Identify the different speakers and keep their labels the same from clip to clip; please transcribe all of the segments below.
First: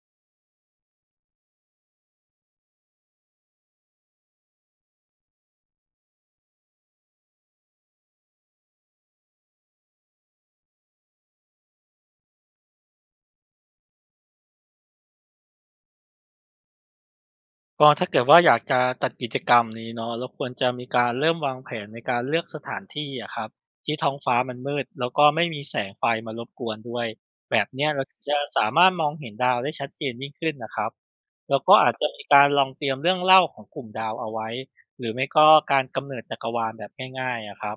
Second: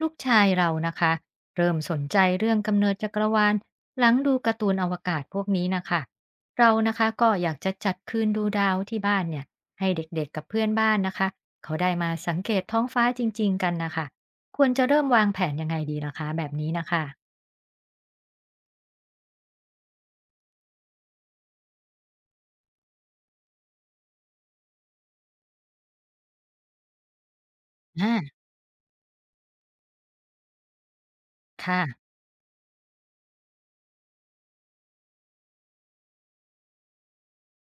Speaker 1: ลูกชายเรานะคะเริ่มสนใจเรื่องกำเนิดจักรวาลหลังดูการ์ตูนอวกาศพวกนี้นะคะเรานะคะก็อยากจะจัดคืนดูดาวที่บ้านเนี่ยให้เด็กๆกับเพื่อนบ้านนะคะเขาได้มาสังเกตท้องฟ้าจริงๆกันนะคะควรจะเริ่มวางแผนยังไงดีล่ะคะแบบนี้นะคะ
Speaker 2: ก็ถ้าเกิดว่าอยากจะจัดกิจกรรมนี้เนาะเราควรจะมีการเริ่มวางแผนในการเลือกสถานที่อะครับที่ท้องฟ้ามันมืดแล้วก็ไม่มีแสงไฟมารบกวนด้วยแบบเนี้ยเราถึงจะ
Speaker 1: อ่า
Speaker 2: สามารถมองเห็นดาวได้ชัดเจนยิ่งขึ้นนะครับแล้วก็
Speaker 1: ค่ะ
Speaker 2: อาจจะมีการลองเตรียมเรื่องเล่าของกลุ่มดาวเอาไว้หรือไม่ก็การกำเนิดจักรวาลแบบง่ายๆอะครับ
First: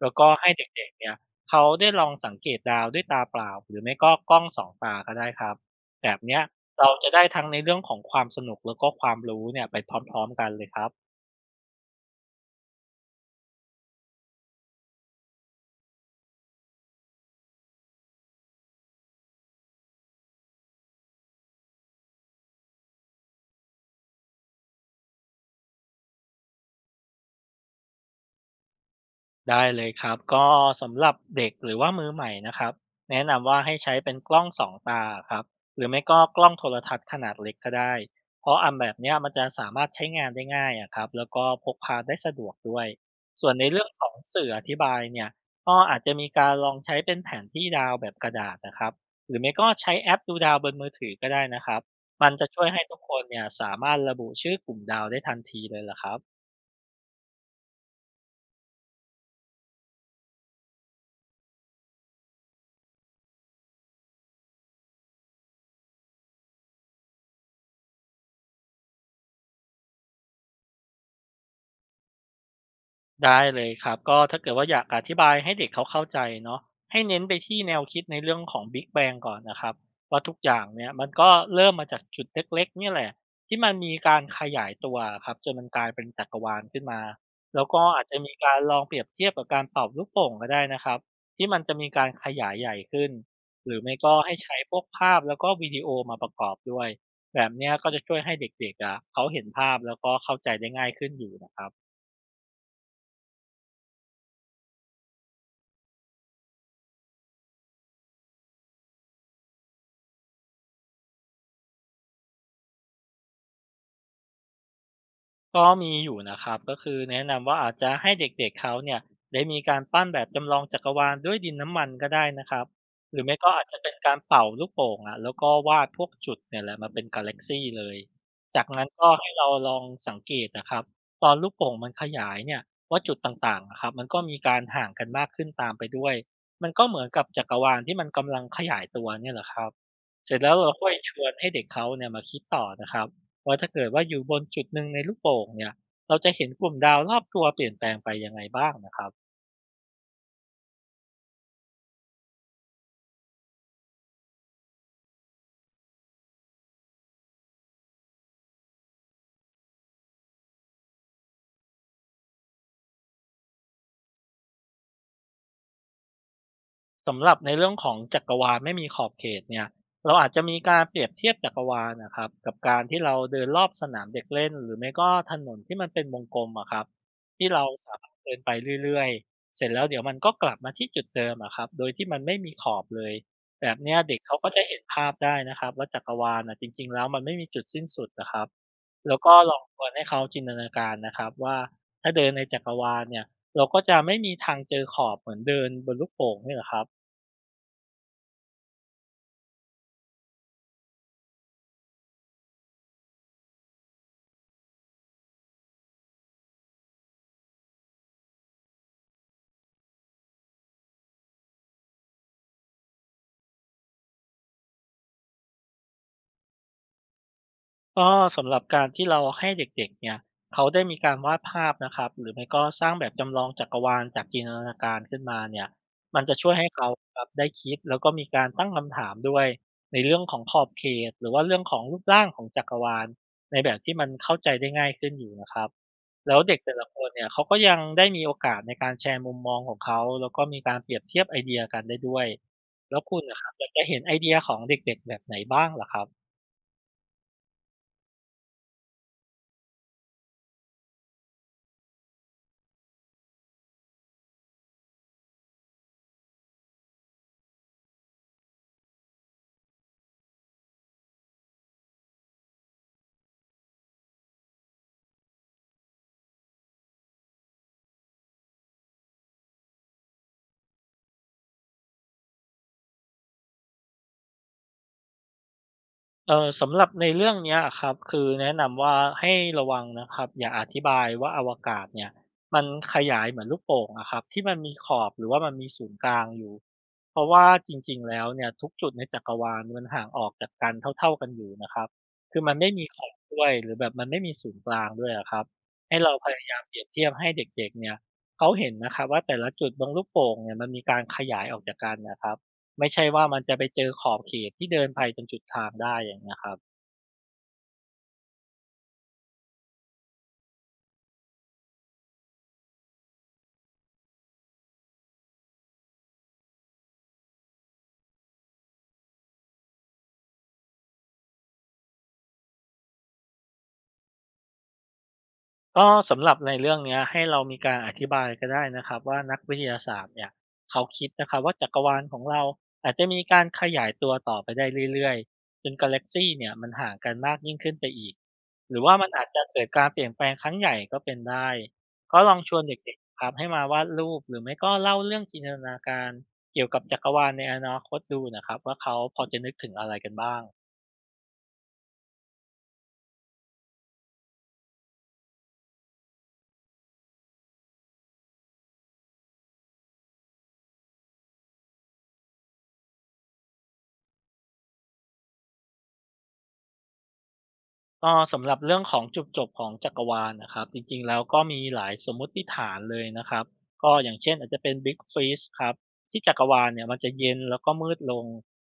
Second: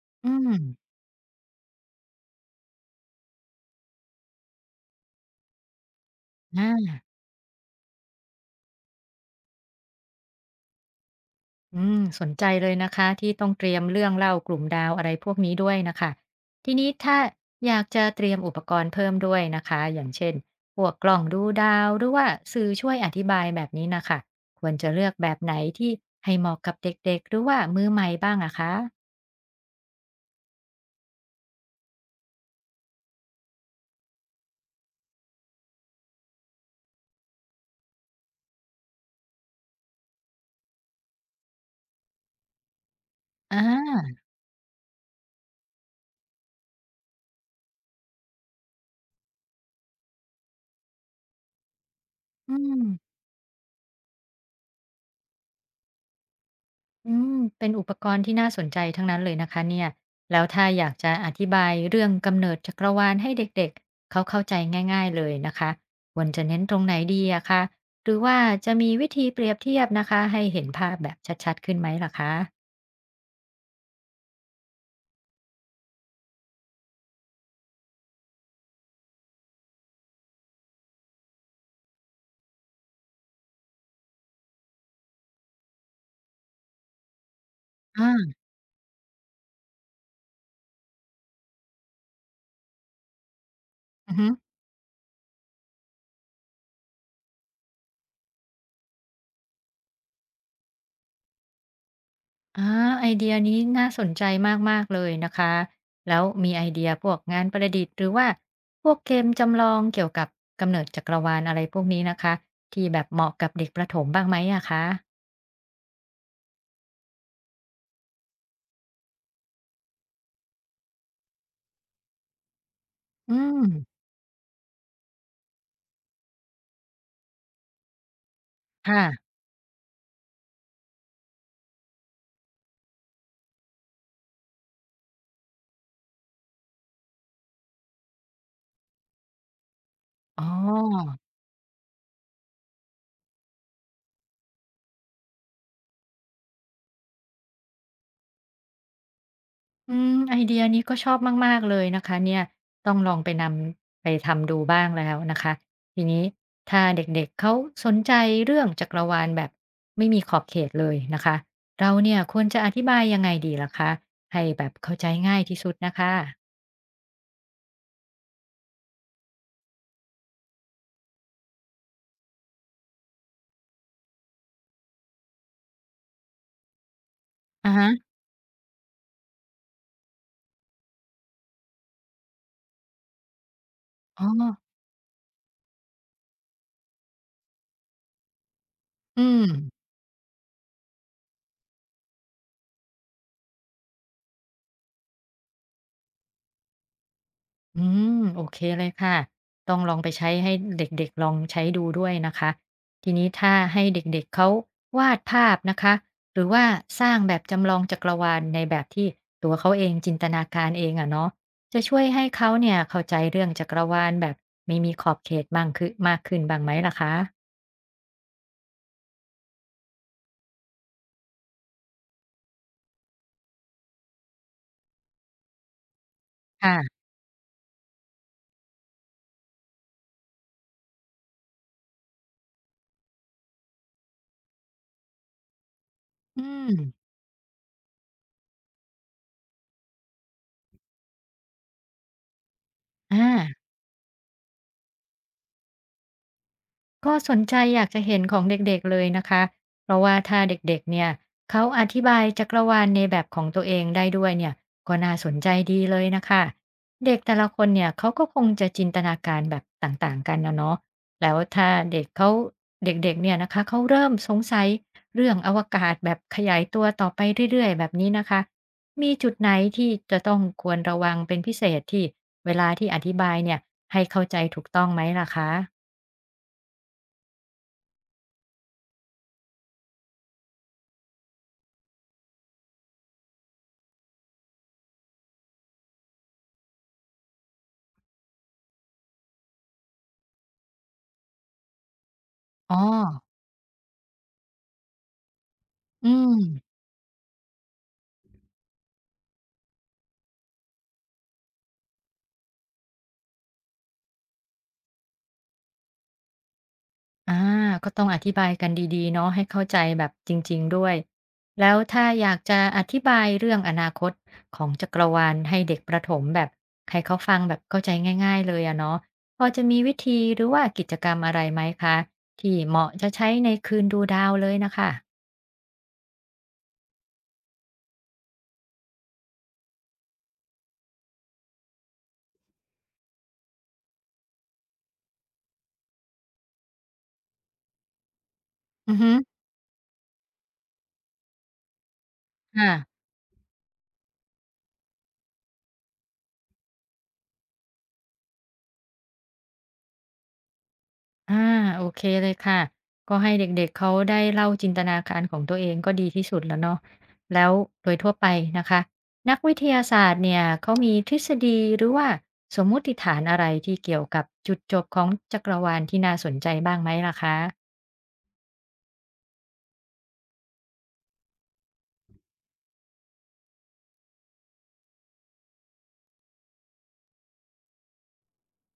Speaker 2: แล้วก็
Speaker 1: อื
Speaker 2: ให้
Speaker 1: ม
Speaker 2: เด็กๆเนี่ยเขาได้ลองสังเกตดาวด้วยตาเปล่าหรือไม่ก็กล้องสองตาก็ได้ครับแบบเนี้ย
Speaker 1: อ่
Speaker 2: เรา
Speaker 1: า
Speaker 2: จะได้ทั้งในเรื่องของความสนุกแล้วก็ความรู้เนี่ยไปพร้อมๆกันเลยครับ
Speaker 1: อืมสนใจเลยนะคะที่ต้องเตรียมเรื่องเล่ากลุ่มดาวอะไรพวกนี้ด้วยนะคะทีนี้ถ้าอยากจะเตรียมอุปกรณ์เพิ่มด้วยนะคะอย่างเช่นพวกกล่องดูดาวหรือว่าสื่อช่วยอธิบายแบบนี้นะคะควรจะเลือกแบบไหนที่ให้เหมาะกับเด็กๆหรือว่ามือใหม่บ้างอะคะ
Speaker 2: ได้เลยครับก็สำหรับเด็กหรือว่ามือใหม่นะครับแนะนำว่าให้ใช้เป็นกล้องสองตาครับหรือไม่ก็กล้องโทรทัศน์ขนาดเล็กก็ได้เพราะอันแบบเนี้ยมันจะสามารถใช้งานได้ง่ายอะครับแล้วก็พกพาได้สะดวกด้วยส่วน
Speaker 1: อ
Speaker 2: ในเรื่องขอ
Speaker 1: า
Speaker 2: งสื่ออธิบายเนี่ยก็อาจจะมีการลองใช้เป็นแผนที่ดาวแบบกระดาษนะครับหรือไม่ก็ใช้แอปดูดาวบนมือถือก็ได้นะครับมันจะ
Speaker 1: อื
Speaker 2: ช่วยให้
Speaker 1: ม
Speaker 2: ทุกคนเนี่ยสามารถระบุชื่อกลุ่มดาวได้ทันทีเลยล่ะครับ
Speaker 1: อืมเป็นอุปกรณ์ที่น่าสนใจทั้งนั้นเลยนะคะเนี่ยแล้วถ้าอยากจะอธิบายเรื่องกำเนิดจักรวาลให้เด็กๆเขาเข้าใจง่ายๆเลยนะคะควรจะเน้นตรงไหนดีอะคะหรือว่าจะมีวิธีเปรียบเทียบนะคะให้เห็นภาพแบบชัดๆขึ้นไหมล่ะคะ
Speaker 2: ได้เลยครับก็ถ้าเกิดว่าอยากอธิบายให้เด็กเขาเข้าใจเนาะให้เน้นไปที่แนวคิดในเรื่องของ Big Bang ก่อนนะครับว่าทุกอย่างเนี่ยมันก็เริ่มมาจากจุดเล็กๆเนี่ยแหละที่มันมีการขยายตัวครับจนมันกลายเป็นจักรวาลขึ้นมาแล้วก็อาจ
Speaker 1: อ่
Speaker 2: จะมี
Speaker 1: า
Speaker 2: การลองเปรียบเทียบกับการเป่าลูกโป่งก็ได้นะครับที่มันจะมีการขยายใหญ่ขึ้นหรือไม่ก็
Speaker 1: อือฮึ
Speaker 2: ให้ใช้พวกภาพแล้วก็วิดีโอมาประกอบด้วยแบบเนี้ยก็จะช่วยให้เด็กๆอะเขาเห็นภาพแล้วก็เข้าใจได้ง่ายขึ้นอยู่นะครับ
Speaker 1: อ่าไอเดียนี้น่าสนใจมากๆเลยนะคะแล้วมีไอเดียพวกงานประดิษฐ์หรือว่าพวกเกมจำลองเกี่ยวกับกำเนิดจักรวาลอะไรพวกนี้นะคะที่แบบเหมาะกับเด็กประถมบ้างไหมอะคะ
Speaker 2: ก็มีอยู่นะครับก็คือแนะนำว่าอาจจะให้เด็กๆเขาเนี่ยได้มีการปั้นแบบจำลองจักรวาลด้วยดินน้ำมันก็ได้นะครับหรือไม่
Speaker 1: อื
Speaker 2: ก็
Speaker 1: ม
Speaker 2: อาจจะเป็นการเป่าลูกโป่งอ่ะแล้วก็วาดพวกจุดเนี่ยแหละมาเป็นกาแล็กซี่เลยจากนั้นก็ให้
Speaker 1: ค่ะ
Speaker 2: เราลองสังเกตนะครับตอนลูกโป่งมันขยายเนี่ยว่าจุดต่างๆอะครับมันก็มีการห่างกันมากขึ้นตามไปด้วยมันก็เหมือนกับจักรวาลที่มันกำลังขยายตัวเนี่ยแหละครับเสร็จ
Speaker 1: อ๋
Speaker 2: แล้วเราค่อยช
Speaker 1: อ
Speaker 2: วนให้เด็กเขาเนี่ยมาคิดต่อนะครับ ว่าถ้าเกิดว่าอยู่บนจุดหนึ่งในลูกโป่งเนี่ย เราจะเห็นกลุ่มดาวรอบตัวเปลี่ยนแปลงไปยังไงบ้างนะครับ
Speaker 1: อืมไอเดียนี้ก็ชอบมากๆเลยนะคะเนี่ยต้องลองไปนำไปทำดูบ้างแล้วนะคะทีนี้ถ้าเด็กๆเขาสนใจเรื่องจักรวาลแบบไม่มีขอบเขตเลยนะคะเราเนี่ยควรจะอธิบายยังไงดีล่ะคะให้แบบเข้าใจง่ายที่สุดนะคะ
Speaker 2: สำหรับในเรื่องของจักรวาลไม่มีขอบเขตเนี่ยเราอาจจะมีการเปรียบเทียบจักรวาลนะครับกับการที่เราเดินรอบสนามเด็กเล่นหรือไม่ก็ถนนที่มันเป็นวงกลมอะครับที่เรา
Speaker 1: อะฮะ
Speaker 2: สามารถเดินไปเรื่อยๆเสร็จแล้วเดี๋ยวมันก็กลับมาที่จุดเดิมอะครับโดยที่มันไม่มีขอบเลยแบบเนี้ยเด็ก
Speaker 1: อ๋อ
Speaker 2: เขาก็จะเห็นภาพได้นะครับว่าจักรวาลอะจริงๆแล้วมันไม่มีจุดสิ้นสุดนะครับแล้ว
Speaker 1: อื
Speaker 2: ก็
Speaker 1: ม
Speaker 2: ลองชวนให้เขาจินตนาการนะครับว่าถ้าเดินในจักรวาลเนี่ยเราก็จะไม่มีทางเจอขอบเหมือนเดินบนลูกโป่งนี่แหละครับ
Speaker 1: อืมโอเคเลยค่ะต้องลองไปใช้ให้เด็กๆลองใช้ดูด้วยนะคะทีนี้ถ้าให้เด็กๆเขาวาดภาพนะคะหรือว่าสร้างแบบจำลองจักรวาลในแบบที่ตัวเขาเองจินตนาการเองอะเนาะจะช่วยให้เขาเนี่ยเข้าใจเรื่องจักรวาลแบบไม่มีขอบเขตบ้างคือมากขึ้นบ้างไหมล่ะคะ
Speaker 2: ก็สำหรับการที่เราให้เด็กๆเนี่ยเขาได้มีการวาดภาพนะครับหรือไม่ก็สร้างแบบจำลองจักรวาลจากจินตนาการขึ้นมาเนี่ยมันจะช่วยให้เขา
Speaker 1: ค่ะ
Speaker 2: ครับได้คิดแล้วก็มีการตั้งคำถามด้วยในเรื่องของขอบเขตหรือว่าเรื่องของรูปร่างของจักรวาลในแบบที่มันเข้าใจได้ง่ายขึ้นอยู่นะครับแล้ว
Speaker 1: อื
Speaker 2: เด็ก
Speaker 1: ม
Speaker 2: แต่ละคนเนี่ยเขาก็ยังได้มีโอกาสในการแชร์มุมมองของเขาแล้วก็มีการเปรียบเทียบไอเดียกันได้ด้วยแล้ว
Speaker 1: อ
Speaker 2: คุณนะครับอ
Speaker 1: ่า
Speaker 2: ยากจะเห็นไอเดียของเด็กๆแบบไหนบ้างล่ะครับ
Speaker 1: ก็สนใจอยากจะเห็นของเด็กๆเลยนะคะเพราะว่าถ้าเด็กๆเนี่ยเขาอธิบายจักรวาลในแบบของตัวเองได้ด้วยเนี่ยก็น่าสนใจดีเลยนะคะเด็กแต่ละคนเนี่ยเขาก็คงจะจินตนาการแบบต่างๆกันนะเนาะแล้วถ้าเด็กเขาเด็กๆเนี่ยนะคะเขาเริ่มสงสัยเรื่องอวกาศแบบขยายตัวต่อไปเรื่อยๆแบบนี้นะคะมีจุดไหนที่จะต้องควรระวังเป็นพิเศษที่เวลาที่อธิบายเนี่ยให้เข้าใจถูกต้องไหมล่ะคะ
Speaker 2: สำหรับในเรื่องเนี้ยอะครับคือแนะนำว่าให้ระวังนะครับอย่าอธิบายว่าอวกาศเนี่ยมันขยายเหมือนลูกโป่งอะครับที่มันมีขอบหรือว่ามันมีศูนย์กลางอยู่เพราะว่าจริงๆแล้วเนี่ยทุกจุดในจักรวาลมันห่างออกจากกันเท่าๆกันอยู่นะครับคือมันไม่
Speaker 1: อ๋อ
Speaker 2: มีขอบด้วยหรือแบบมันไม่มีศูนย์กลางด้วยอะครับให้
Speaker 1: อื
Speaker 2: เราพ
Speaker 1: ม
Speaker 2: ยายามเปรียบเทียบให้เด็กๆเนี่ยเขาเห็นนะครับว่าแต่ละจุดบนลูกโป่งเนี่ยมันมีการขยายออกจากกันนะครับ ไม่ใช่ว่ามันจะไปเจอขอบเขตที่เดินไปจนจุดทางได้อย่างเงี้ยครับ
Speaker 1: อ่า ก็ต้องอธิบายกันดีๆเนาะให้เข้าใจแบบจริงๆด้วย แล้วถ้าอยากจะอธิบายเรื่องอนาคตของจักรวาลให้เด็กประถมแบบให้เขาฟังแบบเข้าใจง่ายๆเลยอะเนาะพอจะมีวิธีหรือว่ากิจกรรมอะไรไหมคะที่เหมาะจะใช้ในคืนดูดาวเลยน่ะค่ะ
Speaker 2: ก็สำหรับในเรื่องเนี้ยให้เรามีการอธิบายก็ได้นะครับว่านักวิทยาศาสตร์เนี่ยเขาคิดนะครับว่าจักรวาลของเราอาจจะมีการขยายตัวต่อไปได้เรื่อยๆจนกาแล็กซีเนี่ยมันห่างกันมากยิ่งขึ้นไปอีกหรือ
Speaker 1: อื
Speaker 2: ว่า
Speaker 1: อ
Speaker 2: มัน
Speaker 1: ฮึ
Speaker 2: อาจจะเกิดการเปลี่ยนแปลงครั้งใหญ่ก็เป็นได้ก็ลองชวน
Speaker 1: ค่ะ
Speaker 2: เด็กๆครับให้มาวาดรูปหรือไม่ก็เล่าเรื่องจินตนาการเกี่ยวกับจักรวาลในอนาคตดูนะครับว่าเขาพอจะนึกถึงอะไรกันบ้าง
Speaker 1: อ่าโอเคเลยค่ะก็ให้เด็กๆเขาได้เล่าจินตนาการของตัวเองก็ดีที่สุดแล้วเนาะแล้วโดยทั่วไปนะคะนักวิทยาศาสตร์เนี่ยเขามีทฤษฎีหรือว่าสมมติฐานอะไรที่เกี่ยวกับจุดจบของจักรวาลที่น่าสนใจบ้างไหมล่ะคะ
Speaker 2: ก็สำหรับเรื่องของจุดจบของจักรวาลนะครับจริงๆแล้วก็มีหลายสมมติฐานเลยนะครับก็อย่างเช่นอาจจะเป็น Big Freeze ครับที่จักรวาลเนี่ยมันจะเย็นแล้วก็มืดลง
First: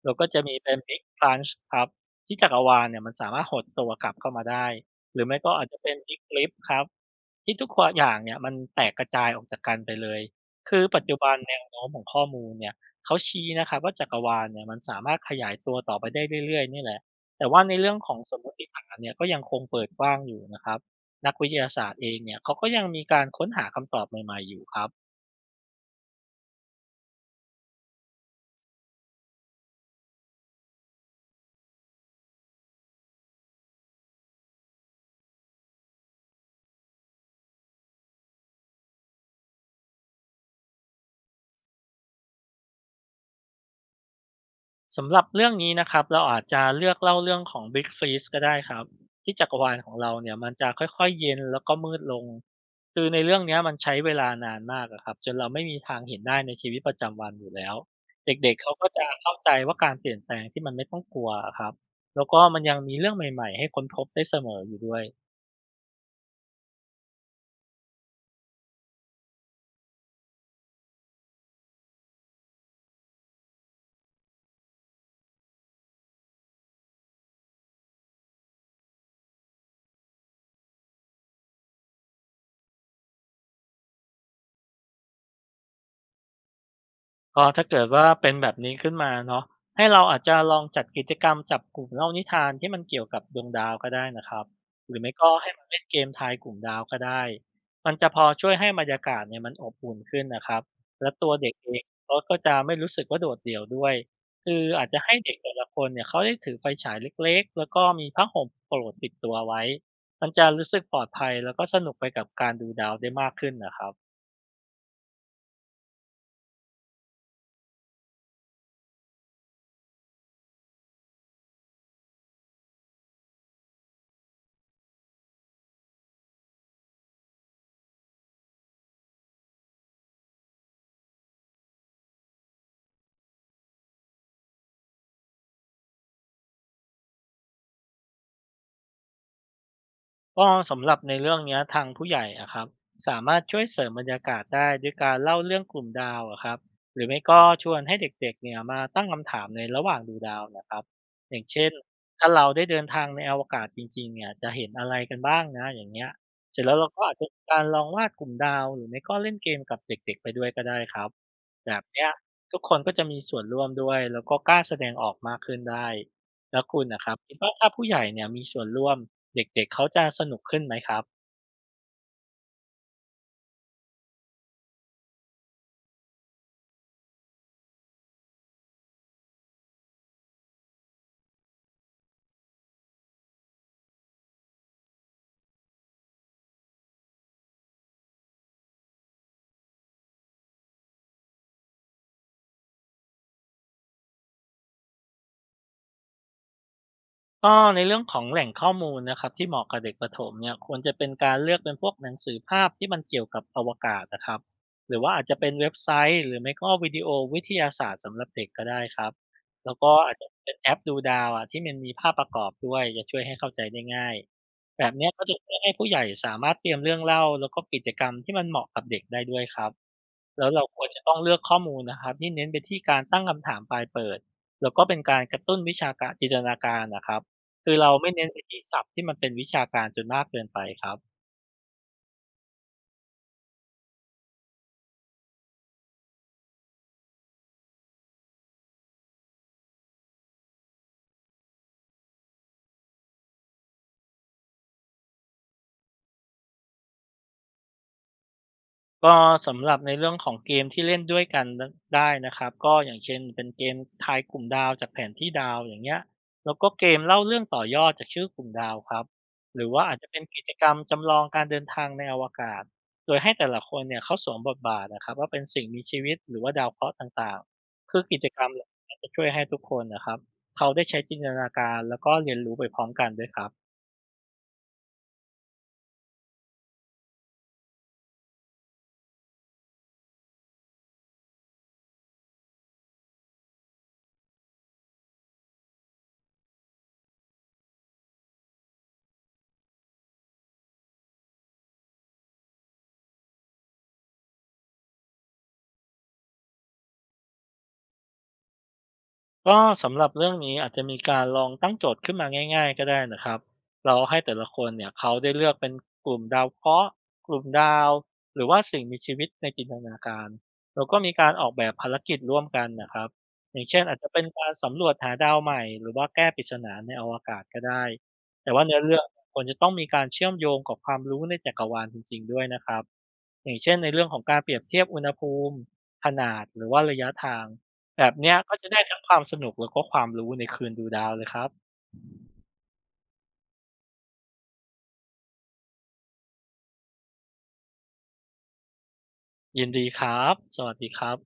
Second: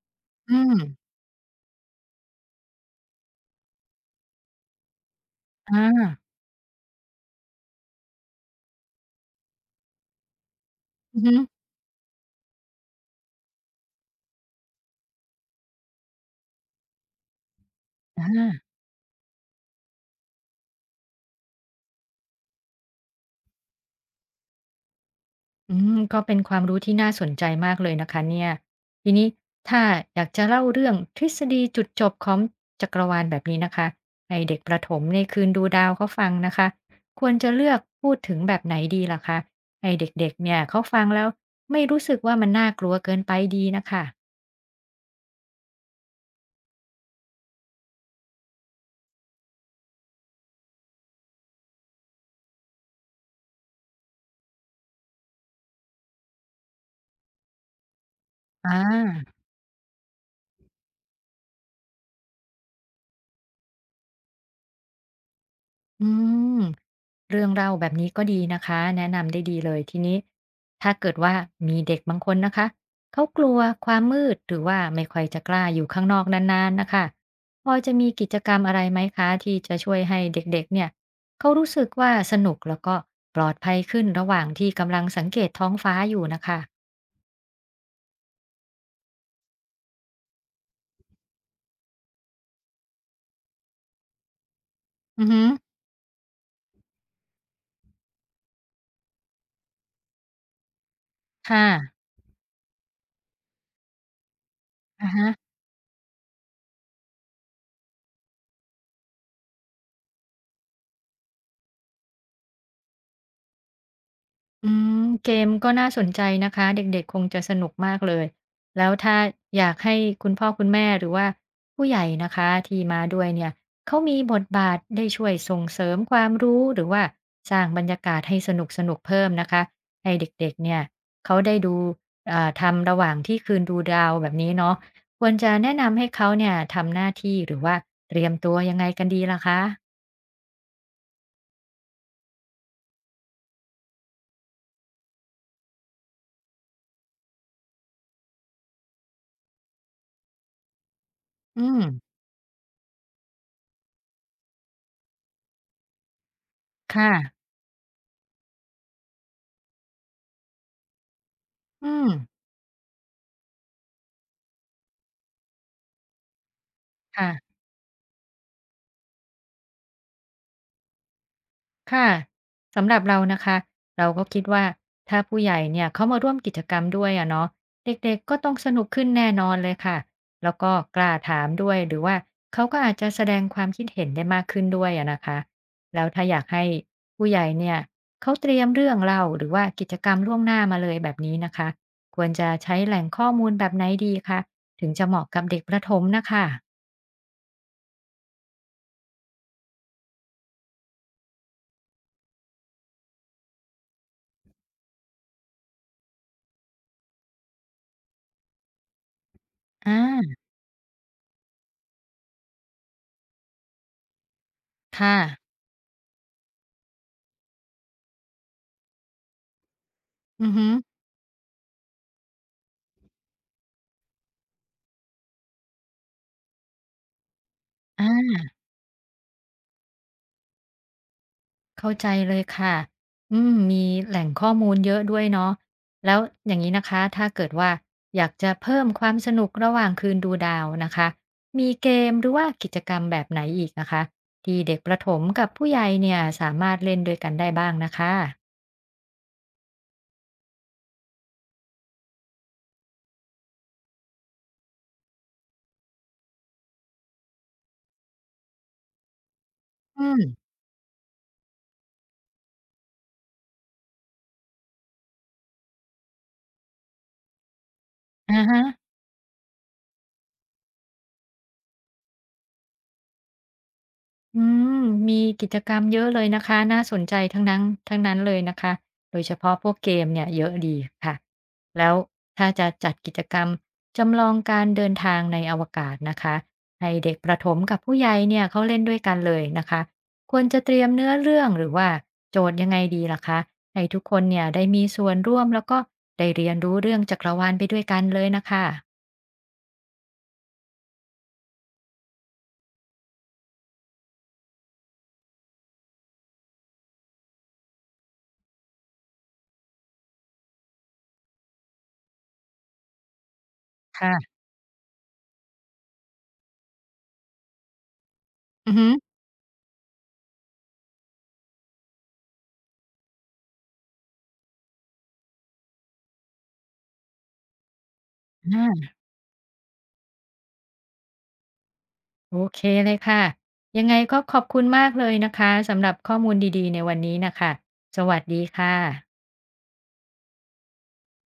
Speaker 2: แล้วก็จะ
Speaker 1: อื
Speaker 2: มีเป็
Speaker 1: ม
Speaker 2: น Big Plunge ครับที่จักรวาลเนี่ยมันสามารถหดตัวกลับเข้ามาได้หรือไม่ก็อาจ
Speaker 1: อ่
Speaker 2: จะเป็น Big
Speaker 1: า
Speaker 2: Flip ครับที่ทุกอย่างเนี่ยมันแตกกระจายออกจากกันไปเลยคือปัจจุ
Speaker 1: อือ
Speaker 2: บั
Speaker 1: ฮึ
Speaker 2: นแนวโน้มของข้อมูลเนี่ยเขาชี้นะครับว่าจักรวาลเนี่ยมันสามารถขยายตัวต่อไปได้เรื่อยๆนี่แหละ แต่ว่าในเรื่องของสมมติ
Speaker 1: อา
Speaker 2: ฐานเนี่ยก็ยังคงเปิดกว้างอยู่นะครับนักวิทยาศาสตร์เองเนี่ยเขาก็ยังมีการค้นหาคำตอบใหม่ๆอยู่ครับ
Speaker 1: อืมก็เป็นความรู้ที่น่าสนใจมากเลยนะคะเนี่ยทีนี้ถ้าอยากจะเล่าเรื่องทฤษฎีจุดจบของจักรวาลแบบนี้นะคะให้เด็กประถมในคืนดูดาวเขาฟังนะคะควรจะเลือกพูดถึงแบบไหนดีล่ะคะให้เด็กๆเนี่ยเขาฟังแล้วไม่รู้สึกว่ามันน่ากลัวเกินไปดีนะคะ
Speaker 2: สำหรับเรื่องนี้นะครับเราอาจจะเลือกเล่าเรื่องของ Big Freeze ก็ได้ครับที่จักรวาลของเราเนี่ยมันจะค่อยๆเย็นแล้วก็มืดลงคือในเรื่องเนี้ยมันใช้เวลานานมากอะครับจนเราไม่มีทางเห็นได้ในชีวิตประจำวันอยู่แล้วเด็กๆ
Speaker 1: อ่
Speaker 2: เขาก็จะเข้า
Speaker 1: า
Speaker 2: ใจว่าการเปลี่ยนแปลงที่มันไม่ต้องกลัวอะครับแล้วก็มันยังมีเรื่องใหม่ๆให้ค้นพบได้เสมออยู่ด้วย
Speaker 1: อืม เรื่องเล่าแบบนี้ก็ดีนะคะแนะนำได้ดีเลยทีนี้ถ้าเกิดว่ามีเด็กบางคนนะคะเขากลัวความมืดหรือว่าไม่ค่อยจะกล้าอยู่ข้างนอกนานๆนะคะพอจะมีกิจกรรมอะไรไหมคะที่จะช่วยให้เด็กๆเนี่ยเขารู้สึกว่าสนุกแล้วก็ปลอดภัยขึ้นระหว่างที่กำลังสังเกตท้องฟ้าอยู่นะคะ
Speaker 2: ก็ถ้าเกิดว่าเป็นแบบนี้ขึ้นมาเนาะให้เราอาจจะลองจัดกิจกรรมจับกลุ่มเล่านิทานที่มันเกี่ยวกับดวงดาวก็ได้นะครับหรือไม่
Speaker 1: อือ
Speaker 2: ก็
Speaker 1: ฮึ
Speaker 2: ให้มาเล่นเกมทายกลุ่มดาวก็ได้มันจะพอช่วยให้บรรยากาศเนี่ยมันอบอุ่นขึ้นนะครับและตัวเด็ก
Speaker 1: ค่ะ
Speaker 2: เองเขาก็จะไม่รู้สึกว่าโดดเดี่ยวด้วยคืออาจจะ
Speaker 1: อะ
Speaker 2: ให้
Speaker 1: ฮะ
Speaker 2: เด็กแต่ละคนเนี่ยเขาได้ถือไฟฉายเล็กๆแล้วก็มีผ้าห่มโปรดติดตัวไว้มันจะรู้สึกปลอดภัยแล้วก็สนุกไปกับการดูดาวได้มากขึ้นนะครับ
Speaker 1: อืมเกมก็น่าสนใจนะคะเด็กๆคงจะสนุกมากเลยแล้วถ้าอยากให้คุณพ่อคุณแม่หรือว่าผู้ใหญ่นะคะที่มาด้วยเนี่ยเขามีบทบาทได้ช่วยส่งเสริมความรู้หรือว่าสร้างบรรยากาศให้สนุกๆเพิ่มนะคะให้เด็กๆเนี่ยเขาได้ดูเอ่าทำระหว่างที่คืนดูดาวแบบนี้เนาะควรจะแนะนำให้เขาเนี่ยทำหน้าที่หรือว่าเตรียมตัวยังไงกันดีล่ะคะ
Speaker 2: ก็สำหรับในเรื่องเนี้ยทางผู้ใหญ่อะครับสามารถช่วยเสริมบรรยากาศได้ด้วยการเล่าเรื่องกลุ่มดาวอะครับหรือไม่ก็ชวนให้เด็กๆเนี่ยมาตั้งคำถามในระหว่างดูดาวนะครับอย่าง
Speaker 1: อื
Speaker 2: เช่น
Speaker 1: ม
Speaker 2: ถ้าเราได้เดินทางในอวกาศจริงๆเนี่ยจะเห็นอะไรกันบ้างนะอย่างเงี้ยเสร็จแล้วเราก็
Speaker 1: ค่ะ
Speaker 2: อาจจะมีการลองวาดกลุ่มดาวหรือไม่ก็เล่นเกมกับเด็กๆไปด้วยก็ได้ครับแบบ
Speaker 1: อื
Speaker 2: เนี้
Speaker 1: ม
Speaker 2: ยทุกคนก็จะมีส่วนร่วมด้วยแล้วก็กล้าแสดงออกมากขึ้นได้ แล้วคุณนะครับ
Speaker 1: ค่ะ
Speaker 2: คิดว่าถ้าผู้ใหญ่เนี่ยมีส่วนร่วมเด็กๆเขาจะสนุกขึ้นไหมครับ
Speaker 1: ค่ะสำหรับเรานะคะเราก็คิดว่าถ้าผู้ใหญ่เนี่ยเขามาร่วมกิจกรรมด้วยอะเนาะเด็กๆก็ต้องสนุกขึ้นแน่นอนเลยค่ะแล้วก็กล้าถามด้วยหรือว่าเขาก็อาจจะแสดงความคิดเห็นได้มากขึ้นด้วยอะนะคะแล้วถ้าอยากให้ผู้ใหญ่เนี่ยเขาเตรียมเรื่องเล่าหรือว่ากิจกรรมล่วงหน้ามาเลยแบบนี้นะคะควรจะใช้แหล่งข้อมูลแบบไหนดีคะถึงจะเหมาะกับเด็กประถมนะคะ
Speaker 2: ก็ในเรื่องของแหล่งข้อมูลนะครับที่เหมาะกับเด็กประถมเนี่ยควรจะเป็นการเลือกเป็นพวกหนังสือภาพที่มันเกี่ยวกับอวกาศนะครับหรือว่าอาจจะเป็นเว็บไซต์หรือไม่ก็วิดีโอวิทยาศาสตร์สำหรับเด็กก็ได้ครับแล้วก็อาจจะ
Speaker 1: อา
Speaker 2: เป็นแอปดูดาวอะที่มันมีภาพประกอบด้วยจะช่วยให้เข้าใจได้ง่ายแบบเนี้ย
Speaker 1: ค่ะ
Speaker 2: ก็จะช่วยให้ผู้ใหญ่สามารถเตรียมเรื่องเล่าแล้วก็กิจกรรมที่มันเหมาะกับเด็กได้ด้วยครับ แล้
Speaker 1: อื
Speaker 2: ว
Speaker 1: อ
Speaker 2: เรา
Speaker 1: ฮึ
Speaker 2: ควรจะต้องเลือกข้อมูลนะครับที่เน้นไปที่การตั้งคำถามปลายเปิดแล้วก็เป็นการกระตุ้นวิชาการจินตนาการนะครับคือเราไม่เน้นไป
Speaker 1: อา
Speaker 2: ที่ศัพท์ที่มันเป็นวิชาการจนมากเกินไปครับ
Speaker 1: เข้าใจเลยค่ะอืมมีแหล่งข้อมูลเยอะด้วยเนาะแล้วอย่างนี้นะคะ ถ้าเกิดว่าอยากจะเพิ่มความสนุกระหว่างคืนดูดาวนะคะ มีเกมหรือว่ากิจกรรมแบบไหนอีกนะคะที่เด็กประถมกับผู้ใหญ่เนี่ยสามารถเล่นด้วยกันได้บ้างนะคะ
Speaker 2: ก็สำหรับในเรื่องของเกมที่เล่นด้วยกันนะได้นะครับก็อย่างเช่นเป็นเกมทายกลุ่มดาวจากแผนที่ดาวอย่างเงี้ยแล้วก็เกมเล่าเรื่องต่อยอดจากชื่อกลุ่มดาวครับหรือว่าอาจ
Speaker 1: อื
Speaker 2: จะเป็
Speaker 1: ม
Speaker 2: นกิจกรรมจำลองการเดินทางในอวกาศโดยให้แต่ละคนเนี่ยเขาสวมบทบาทอะครับว่าเป็นสิ่งมีชีวิตหรือว่าดาวเคราะห์ต่างๆคือกิจกร
Speaker 1: อะ
Speaker 2: รมเหล่า
Speaker 1: ฮะ
Speaker 2: เนี้ยจะช่วยให้ทุกคนน่ะครับเขาได้ใช้จินตนาการแล้วก็เรียนรู้ไปพร้อมกันด้วยครับ
Speaker 1: อืมมีกิจกรรมเยอะเลยนะคะน่าสนใจทั้งนั้นทั้งนั้นเลยนะคะโดยเฉพาะพวกเกมเนี่ยเยอะดีค่ะแล้วถ้าจะจัดกิจกรรมจำลองการเดินทางในอวกาศนะคะให้เด็กประถมกับผู้ใหญ่เนี่ยเขาเล่นด้วยกันเลยนะคะควรจะเตรียมเนื้อเรื่องหรือว่าโจทย์ยังไงดีล่ะคะให้ทุกคนเนี่ยได้มีส่วนร่วมแล้วก็ได้เรียนรู้เรื่องจักรวาลไปด้วยกันเลยนะคะ
Speaker 2: ก็สำหรับเรื่องนี้อาจจะมีการลองตั้งโจทย์ขึ้นมาง่ายๆก็ได้นะครับเราให้แต่ละคนเนี่ยเขาได้เลือกเป็นกลุ่มดาวเคราะห์กลุ่มดาวหรือว่าสิ่งมีชีวิตในจินตนาการแล้วก็มีการออกแบบภารกิจร่วมกันนะครับอย่างเช่นอาจจะเป็น
Speaker 1: ค่ะ
Speaker 2: การสำรวจหาดาวใหม่หรือว่าแก้ปริศนาในอวกาศก็ได้แต่ว่า
Speaker 1: อือ
Speaker 2: เนื้อ
Speaker 1: ฮึ
Speaker 2: เรื่องควรจะต้องมีการเชื่อมโยงกับความรู้ในจักรวาลจริงๆด้วยนะครับ อย่างเช่นในเรื่องของการเปรียบเทียบอุณหภูมิขนาดหรือว่าระยะทางแบบเนี้ยก็จะได้
Speaker 1: อา
Speaker 2: ทั้งความสนุกแล้วก็ความรู้ในคืนดูดาวเลยครับ
Speaker 1: โอเคเลยค่ะยังไงก็ขอบคุณมากเลยนะคะสำหรับข้อมูลดีๆในวันนี้นะคะสวัสดีค่ะ
Speaker 2: ยินดีครับสวัสดีครับ